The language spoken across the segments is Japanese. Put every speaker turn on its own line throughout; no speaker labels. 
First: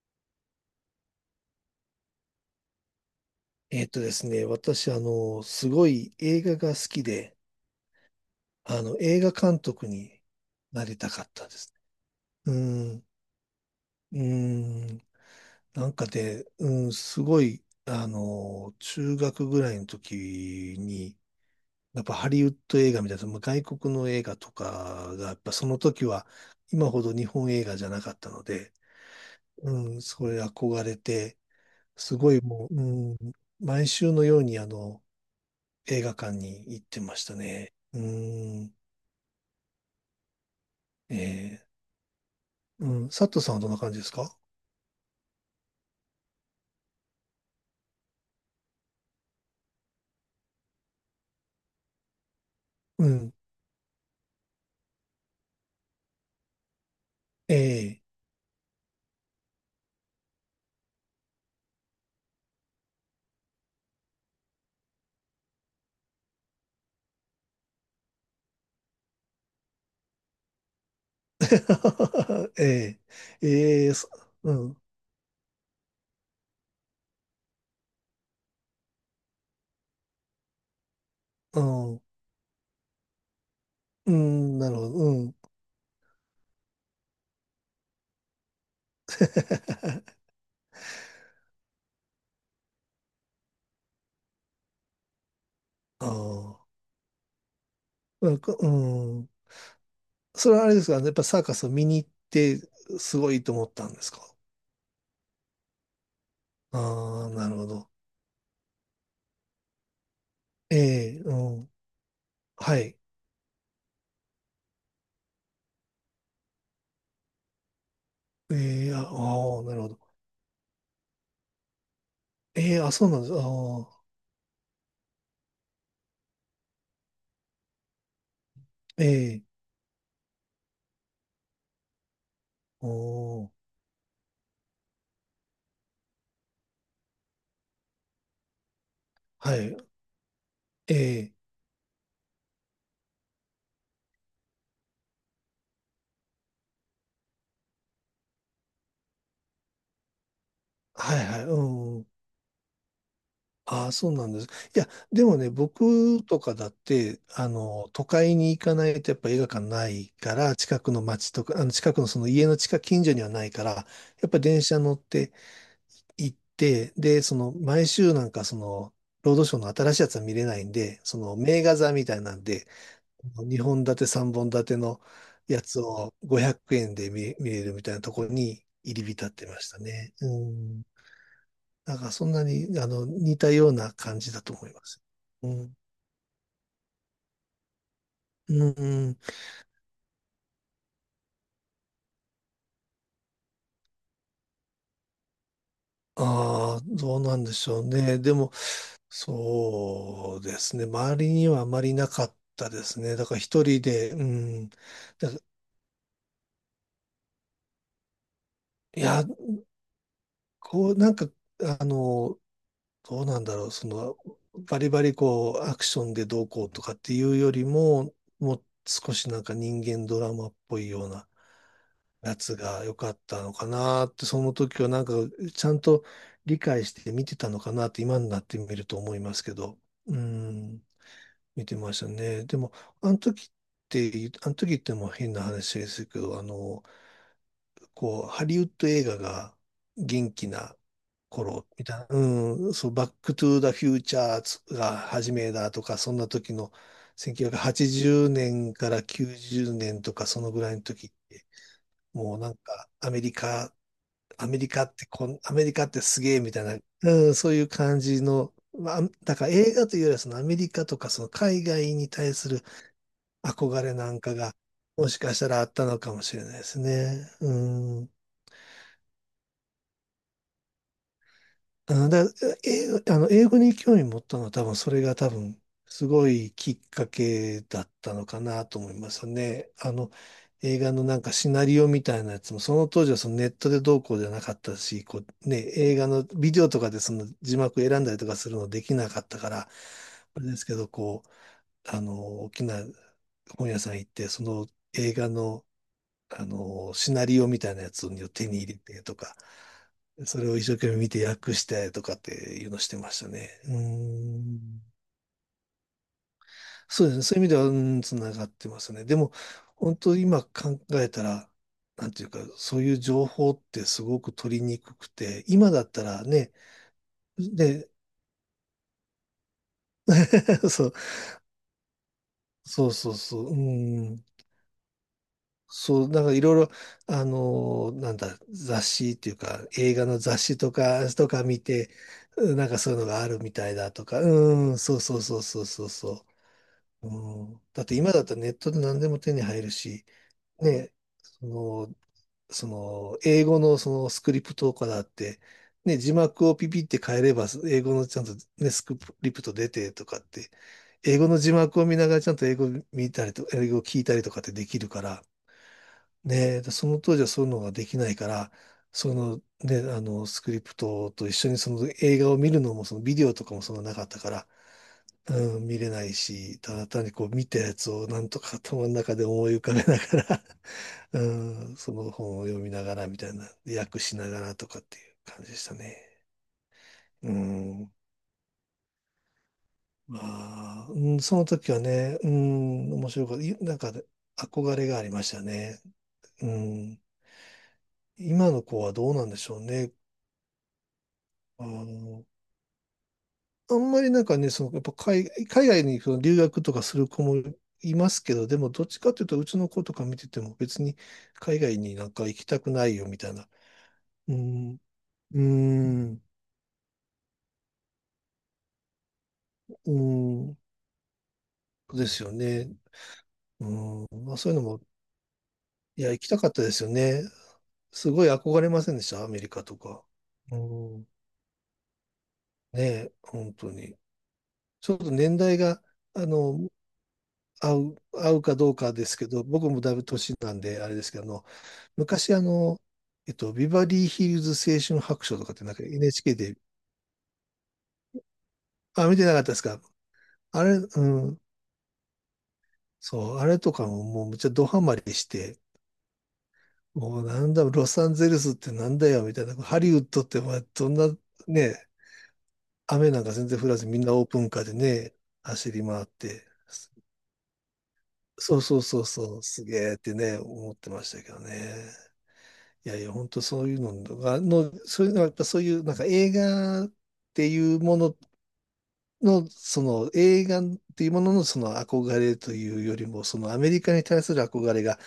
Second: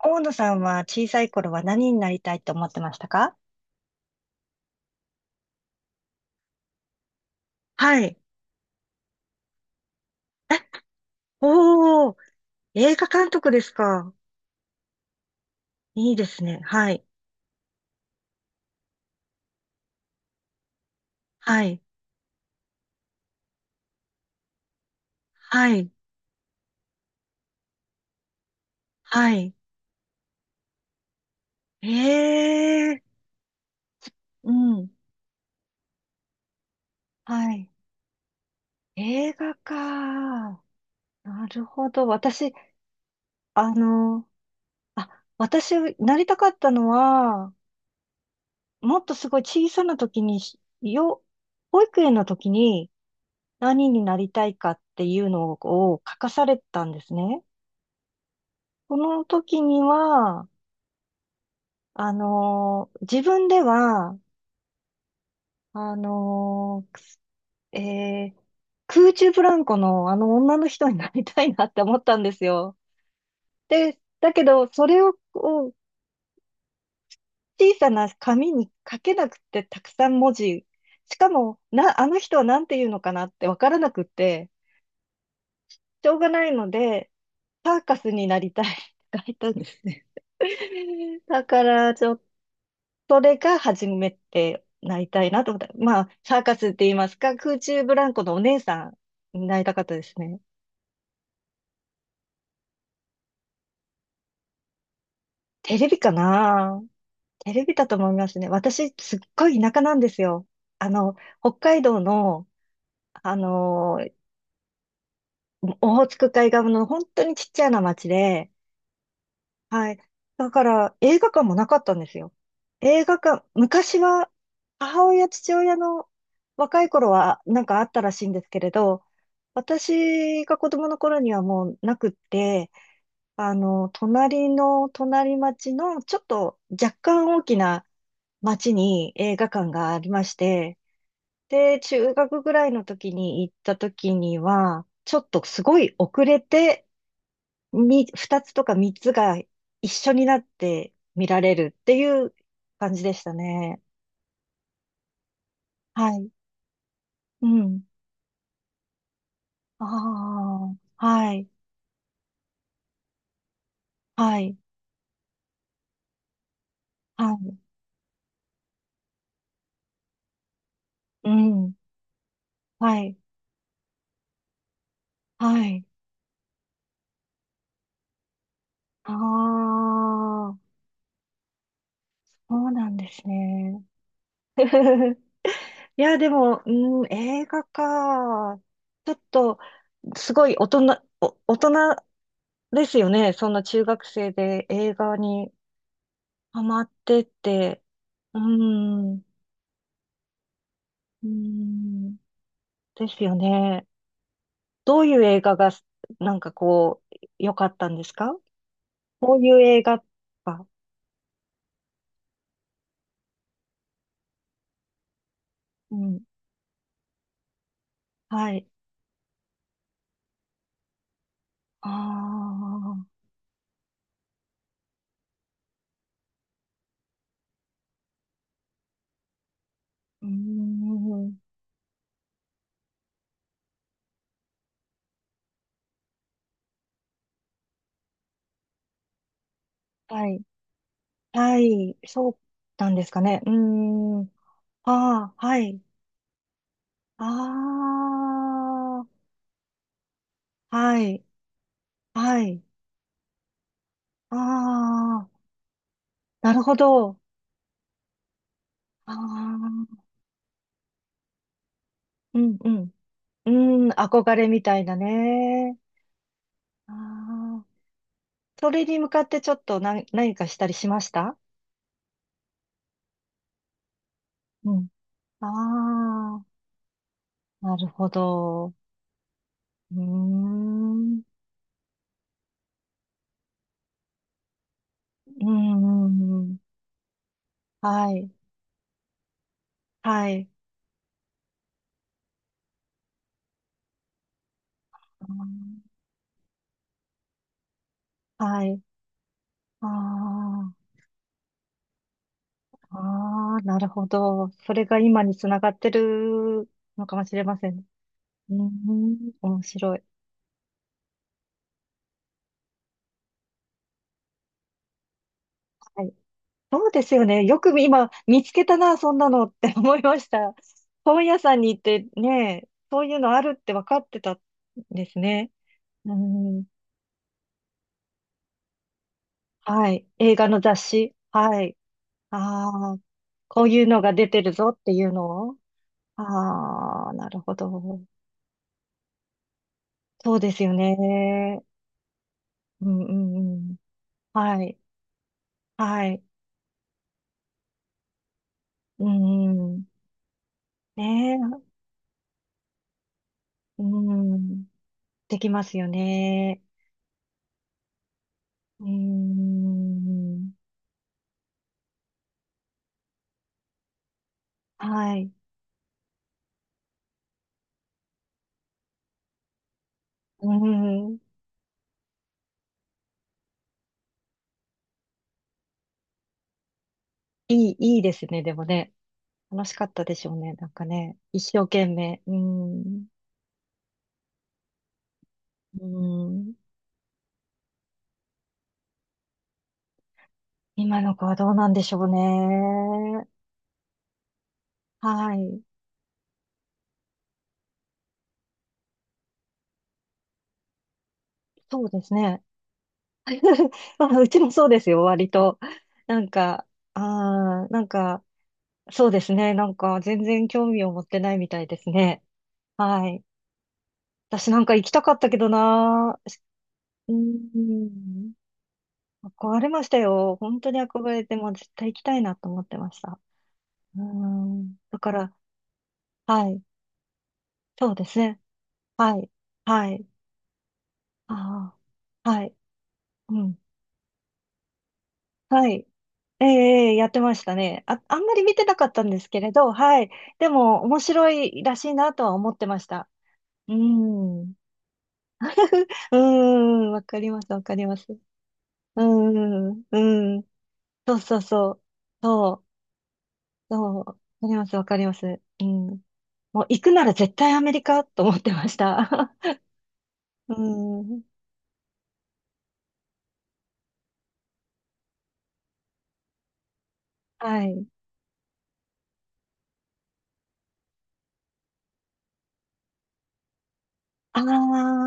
大野さんは小さい頃は何になりたいと思ってましたか？
えっとですね、私、すごい映画が好きで、
はい。
映画監督になりたかったです
おー、
ね。
映画監督ですか。
うん、なんか
いいです
ね、
ね。
う
は
ん、
い。
すごい、中学ぐらいの時に、
はい。
やっぱハリウッド映画みたいな、まあ外国の映画とかが、やっぱそ
は
の
い。
時は、今ほど日本映画じゃなかったので、
はい。
うん、それ憧れて、す
え
ごいもう、
え
うん、毎週のよう
ー。う
に、
ん。
映画館に行ってました
はい。
ね。うーん。
映画か。な
え
るほど。私、
うん。佐藤さんはど
あ
んな感じです
の、
か？
あ、私、なりたかったのは、もっとすごい小さな時に保育園の時に
うん。
何になりたいかっていうのを書かされたんですね。
え
その時には、自分では、あのーくすえー空中ブランコのあの女の人になりたいなって思ったんです
ー、
よ。
えー、えー、
で、
そ
だけ
う
ど、
ん。
それを、こう小さな紙に書けなくて、たくさん文字。しかも、
うん。
あの人は何て言うのかなってわからなくっ
う
て、
ん。なるほど。うん。
しょうがないので、サーカスになりたいって書いたんですね。だから、ちょっそれが初めてなりたいなと思った。まあ、サーカスっ
あ
て言いますか、空中ブランコ
あ。な
の
ん
お
か、
姉
う
さ
ん。
んになりたかったですね。
それはあれですかね。やっぱサーカスを見に行って、すごいと思ったんですか？
テレビかな？
ああ、な
テ
る
レ
ほ
ビだ
ど。
と思いますね。私、すっごい田舎なんですよ。
ええ、う
北
ん。
海道の、
はい。
あのー、オホーツク海側の本当にちっちゃな町で、
ええ、ああー、なるほ
はい。
ど。
だから、映画館もなかったんですよ。
ええ、あ、
映
そう
画
なんです。あ
館、昔
あ、
は、母親、父親の若い頃は、なんかあったらしいんですけれど、
ええ、
私が子供の頃にはもうなくって、
おー、
隣の隣町の、ちょっと若干大きな町に映画
は
館
い。
がありまして、
え
で、中学ぐらいの時に行った時には、ちょっとすごい遅れて二つとか三つが一緒になって
は
見
いは
ら
い、
れるって
うん。
いう感じでしたね。
ああ、そうなんです。いや、でもね、
は
僕
い。
とかだって、
うん。
都会に行かないとやっぱ映画館ないか
あ
ら、近くの
あ、
街
は
と
い、
か、近くのその家の近所にはないから、やっ
は
ぱ
い、
電車乗って行って、で、
は
その、
い、
毎週なんかその、ロードショーの新しいやつは見れないんで、そ
う
の、名
ん、
画座みたいなんで、
はい、
2本立て、3本立てのや
は
つ
い。
を500円で見れるみたいなところに入り
あ
浸ってましたね。う
あ、
ん。なんかそんな
そう
に、
なんです
似たよう
ね。
な感じだと思います。うん。
いや、でも、うん、映画
う
か。
ん、う
ちょ
ん。
っと、すごいお大人ですよね。そんな中学生で映画にハ
あ
マ
あ、
っ
ど
て
う
っ
なんでしょ
て。
うね。で
う
も、
ん。
そうですね。周
うー
りにはあまりな
ん
かったです
で
ね。
す
だか
よ
ら一人
ね。
で、うん。
どういう
だ
映画が、なんかこう、良かったんですか？
いや、
こういう映画か。
こう、なんか、あの、どうなんだろう。その、バリバリこう、アク
う
ション
ん。
でどうこうとかっていうよりも、
は
もう
い。
少しなんか人間ドラマっぽいような
あ
夏が良
あ、
かったのかなって、その時はなんかちゃんと理解して見てたのかなって今になってみると思いますけど、う
うー
ん、
ん。
見てましたね。でも、あの時っあの時ってもう変な話ですけど、こう、ハリウッド映画が
は
元
い。
気な
は
頃み
い。
たいな、
そう
うん、
な
そう、
んで
バ
す
ッ
か
ク
ね。
ト
う
ゥーザフューチ
ーん。
ャーが始
ああ、
め
は
だ
い。
とか、そんな時の1980
あ
年から90年とかそのぐらい
あ、
の
は
時っ
い。
て、もう
は
なん
い。
か
ああ、
アメリカってすげえ
な
み
る
たい
ほ
な、
ど。
うん、そういう感じの、まあ、
あ
だから映
あ、
画というよりはそのアメリカとかその海外に対
う
す
ん、
る
うん。う
憧
ん、
れなん
憧
か
れ
が、
みたいな
もしかしたらあっ
ね。
たのかもしれないです
あ
ね。う
あ
ん。
それに向かってちょっと何かしたりしました？
あだ、英あの、英語に興味持ったのは多
う
分
ん。
それが多分すご
あ
いきっかけ
あ、な
だ
る
っ
ほ
たのかな
ど。
と思いますね。
うー
映画のな
ん。
んかシナリオみたいなやつも、その当時はそのネットでどうこうじゃなかったし、こ
う
うね、映
ん
画
う
の
んう
ビ
ん。
デオとかでその字幕選ん
は
だりと
い。
かするのできなかったから、
は
あれ
い。
ですけど、こう、大きな本屋さん行って、その映
あー
画のシナリオみたいなやつを手に
は
入れ
い。
てとか、
あ
それを一
あ、
生懸命見て訳してとかっていうのしてましたね。
ああ、
うー
なるほど。そ
ん。
れが今につながってる
そ
の
うで
か
すね。
もし
そう
れ
いう意味
ま
では、
せ
う
ん。
ん、つながっ
うー
てますね。で
ん。
も、
面白
本
い。
当今考えたら、なんていうか、そういう情報ってすごく取りにくくて、今だった
はい。
らね、
そうですよね。よく
で、
今見つけたな、そんなのって思いました。
そう、
本屋さんに行ってね、
そう
そう
そう
いうの
そ
あ
う、う
るって分かって
ん。
たんですね。
そう、
う
なんかいろい
ん、
ろ、なんだ、雑誌っていうか、
は
映画
い。
の
映
雑
画
誌
の
と
雑
か、
誌
とか
は
見
い。
て、うんなんかそ
あ
うい
あ、
うのがあるみ
こう
たい
いう
だ
の
と
が
か、
出てるぞ
う
っ
ん、
て
そう
いう
そうそう
のを。
そうそうそう。
ああなる
う
ほ
ん、だって
ど。
今だったらネットで何でも手に入るし、
そうですよ
ね、そ
ね。
の、そ
うんう
の、
ん
英語
うん。
のそのスクリプ
は
トと
い。
かだって、ね、
は
字
い。
幕をピピって変えれば、英語のちゃんとね、スク
う
リプト出
んうん。
てとかって、英語
ね
の字
え。
幕を見ながらちゃんと英語見たりと、英語を
う
聞いたりとかって
ん。
できるから、
できますよね。
ね、でその当時はそういうのができないから、
う
そのね、スク
ん。
リプトと一緒にその映画を見るのも、そのビデオとかもそんななかったから、
はい。
うん、見れないし、ただ単にこう見たやつをなんとか頭の中で思い浮かべながら、
う ん。
うん、その本を読みながらみたいな、訳しながらとかっていう感じでしたね。うん、
いいですね。でもね。楽しかったで
ま
しょうね。なんか
あ、う
ね。
ん、そ
一
の
生
時は
懸
ね、
命。
う
う
ん、
ん。
面白かった。なんかね憧れがありましたね。
う
う
ん。
ん、今の子はどうなんでしょうね。
今の子はどう
あ
なんでしょう
ー
ね。
あんまりなんかね、その、やっぱ
はい。
海外にその留学とかする子もいますけど、でもどっちかというと、うちの子とか見てても別に海外
そう
に
で
な
す
んか行
ね。
きたくないよみたいな。
まあ、う
う
ちもそう
ん、
ですよ、割
う
と。な
ん、
んか、なんか、そうですね。なん
う
か、全然
ん、
興味を持ってないみたいです
です
ね。
よね。
はい。
うん、まあそ
私
うい
な
う
ん
の
か
も、
行きたかったけど
いや、
な
行きた
ー。
かったですよ
うー
ね。すごい
ん。
憧れませんでした、アメリ
憧
カ
れ
と
ました
か。
よ。
う
本当に憧
ん、
れて、もう絶対行きたいなと思って
ね
まし
え、
た。
本当に。
うーん。
ちょっ
だ
と
から、
年代が、あ
はい。
の、合
そう
う、
です
合
ね。
うかどうかで
は
すけ
い。
ど、僕も
は
だいぶ
い。
年なんで、あれですけど、
ああ。
昔あ
はい。
の、えっ
う
と、
ん。
ビバリーヒルズ青春白書とかって
は
なんか
い。
NHK
ええ、
で、
ええやってましたね。あ、あんまり見てなかった
あ、
ん
見
で
て
す
な
け
かっ
れ
たです
ど、
か？
はい。で
あれ、
も、面
う
白
ん、
いらしいなとは思ってました。
そう、あれと
う
かももうめっ
ん。
ちゃ
う
ドハマりして、
ーん、わか
もう
りま
な
す、
ん
わ
だ、
かり
ロ
ます。
サン
う
ゼルスってなん
ー
だよ、みたいな。ハ
ん、
リウッドっ
う
て
ん。
まあどんな、
そうそうそ
ね、
う。そう、
雨なんか全然降らずみ
そう。
ん
わ
な
か
オープン
り
カー
ま
で
す、わかりま
ね、
す。う
走り
ん。
回って、
もう、行くなら絶対アメリカと思って
そう
まし
そうそう
た。
そう、すげーってね、
う
思ってまし
ーん。
たけどね。いやいや、本当そういうのが、の、そういうのはやっぱそういうなんか映画って
は
いう
い。
ものの、その映画っていうもののその憧れというよりも、そのアメリカに対する憧れが、
あ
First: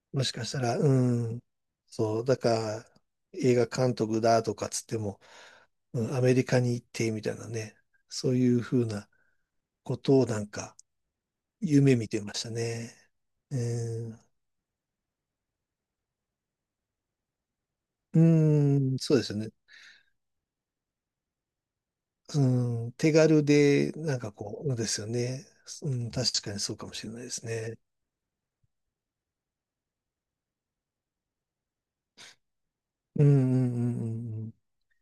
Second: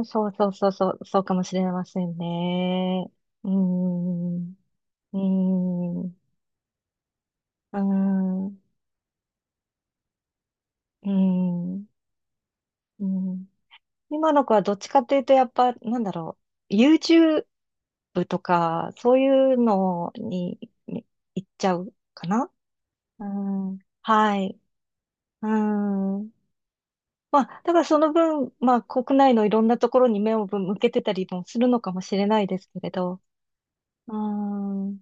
あ、
も
そう
しか
そ
し
う
た
そう
ら、う
そう、そうか
ん、
もしれません
そう、だから、
ね。うー
映画監督だ
ん。
とかつって
う
も、う
ー
ん、
ん。
アメリカに行ってみたいなね、
うー
そう
ん、
い
う
うふうなことをなんか、
ーん、
夢見てましたね。
うん。
うん、
今の子はどっちかっていうと、やっぱ、なんだろう、YouTube
う
とか、
んそ
そ
う
う
ですよね。
いうのに行っちゃうかな？
うん、手
う
軽
ん、
で、なんか
はい。
こう、ですよね。
う
うん、
ん。
確かにそうかもしれないで
ま
す
あ、だ
ね。
からその分、まあ、国内のいろんなところに目を向けてたりもするのかもしれないですけれど、
うん、うん、うん、う
うー
ん。うん
ん、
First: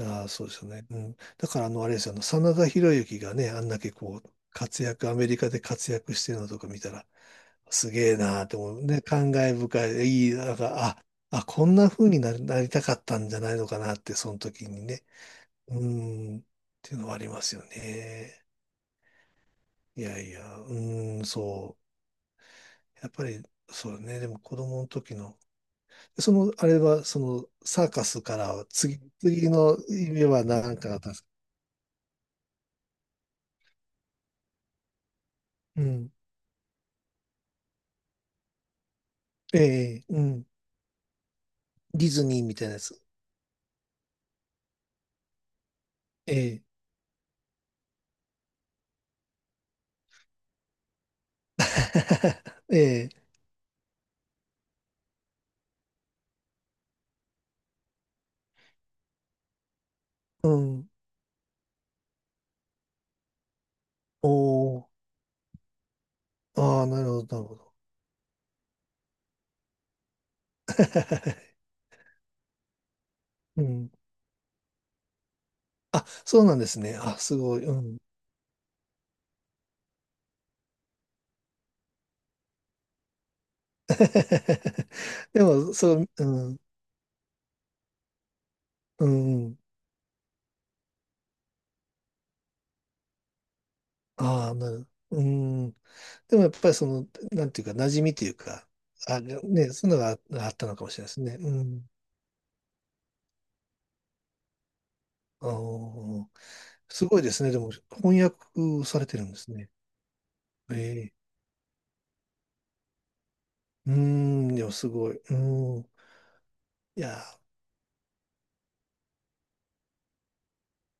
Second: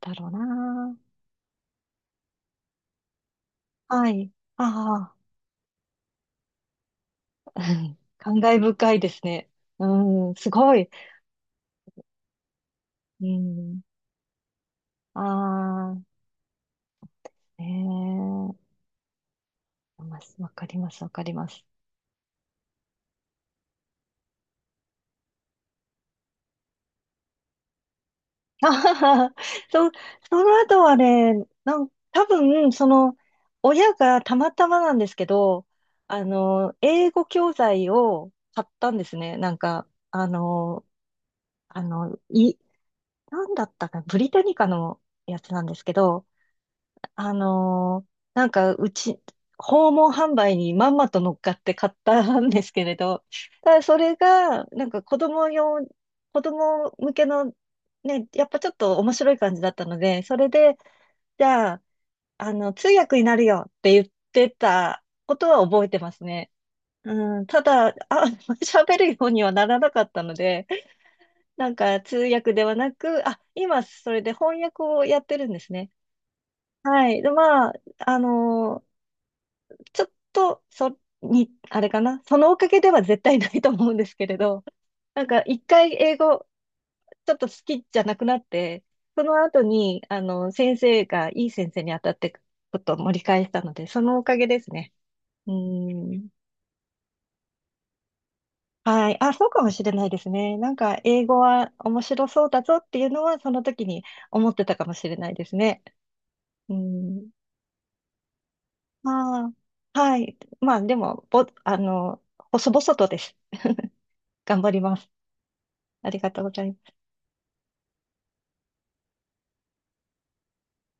だろ
あ、
う
そうですよね。
な。
うん。だから、あれですよ、真田広之がね、あんだけ
は
こ
い。
う、
あ
アメリカで活躍してるのとか見たら、
あ、
すげえ
感
なーって
慨
思う。
深い
ね、
です
感
ね。
慨深い。い
うん、
い、
す
なん
ごい。
か、あ、あ、こんな風になりたかった
う
んじゃないのか
ん、
なって、その時にね。う
ああ。
ーん、っていうのはありますよ
ええ
ね。い
ま
やい
あわ
や、
か
う
ります、わか
ーん、
ります。
そう。やっぱり、そうね。でも子供の時の、その、あれは、その、サーカスから は、
あは
次、
は
次の
そ、
夢
そ
は
の
何
後
か
は
だったんですか？
ね、多分、親がたまたまなんですけど、
うん。
英語教材を買ったんですね。なん
え
か、
えうん。
あ
ディ
の、
ズニーみ
い、
たいなやつ。
なんだったかな、ブリタニカのやつなんですけど、
ええ。
なんか、うち、訪問販売にまんまと乗っかって買ったんで すけれ
え
ど、
え。
ただそれが、なんか子供向けの、ね、やっぱちょっと面白い感じだったので、それ
う
で、
ん。
じゃあ、通訳になるよって言って
おー。
たことは覚えてますね。
ああ、なるほど、
う
な
ん、
るほ
た
ど。
だ、あ、喋るようにはならなかったので、なんか通訳ではなく、あ、
う
今
ん。
それで翻訳をやってるんですね。
あ、そうなんですね。
は
あ、
い。で、
すごい。
ま
う
あ、
ん。
あのーちょっと、あれかな。そのおかげでは絶対ないと思うんですけれど、なんか
で
一
も、
回
そう、
英
う
語、
ん、
ちょっと好きじゃなくなって、
う
その
ん。
後に、先生がいい先生に当たってことを盛り返したので、そのおかげ
ああ、
です
なる。
ね。
う
う
ん。
ん。
でもやっぱりその、なんていうか、馴染みというか、
はい。
あ、
あ、
ね、
そうかもし
そう
れ
いうの
ない
が
です
ああ
ね。
った
なん
のかもし
か、
れないです
英
ね。
語
う
は
ん。
面白そうだぞっていうのは、その時に思ってたかもしれないで
あ
すね。
ー
う
すごい
ん。
ですね。でも、翻訳されてるんで
ま
す
あ、
ね。
はい。ま
え
あ、で
え。
も、ぼ、あの、細々とです。
うん、
頑
で
張
も
り
す
ます。
ごい。うん。
ありがとうございます。
いやー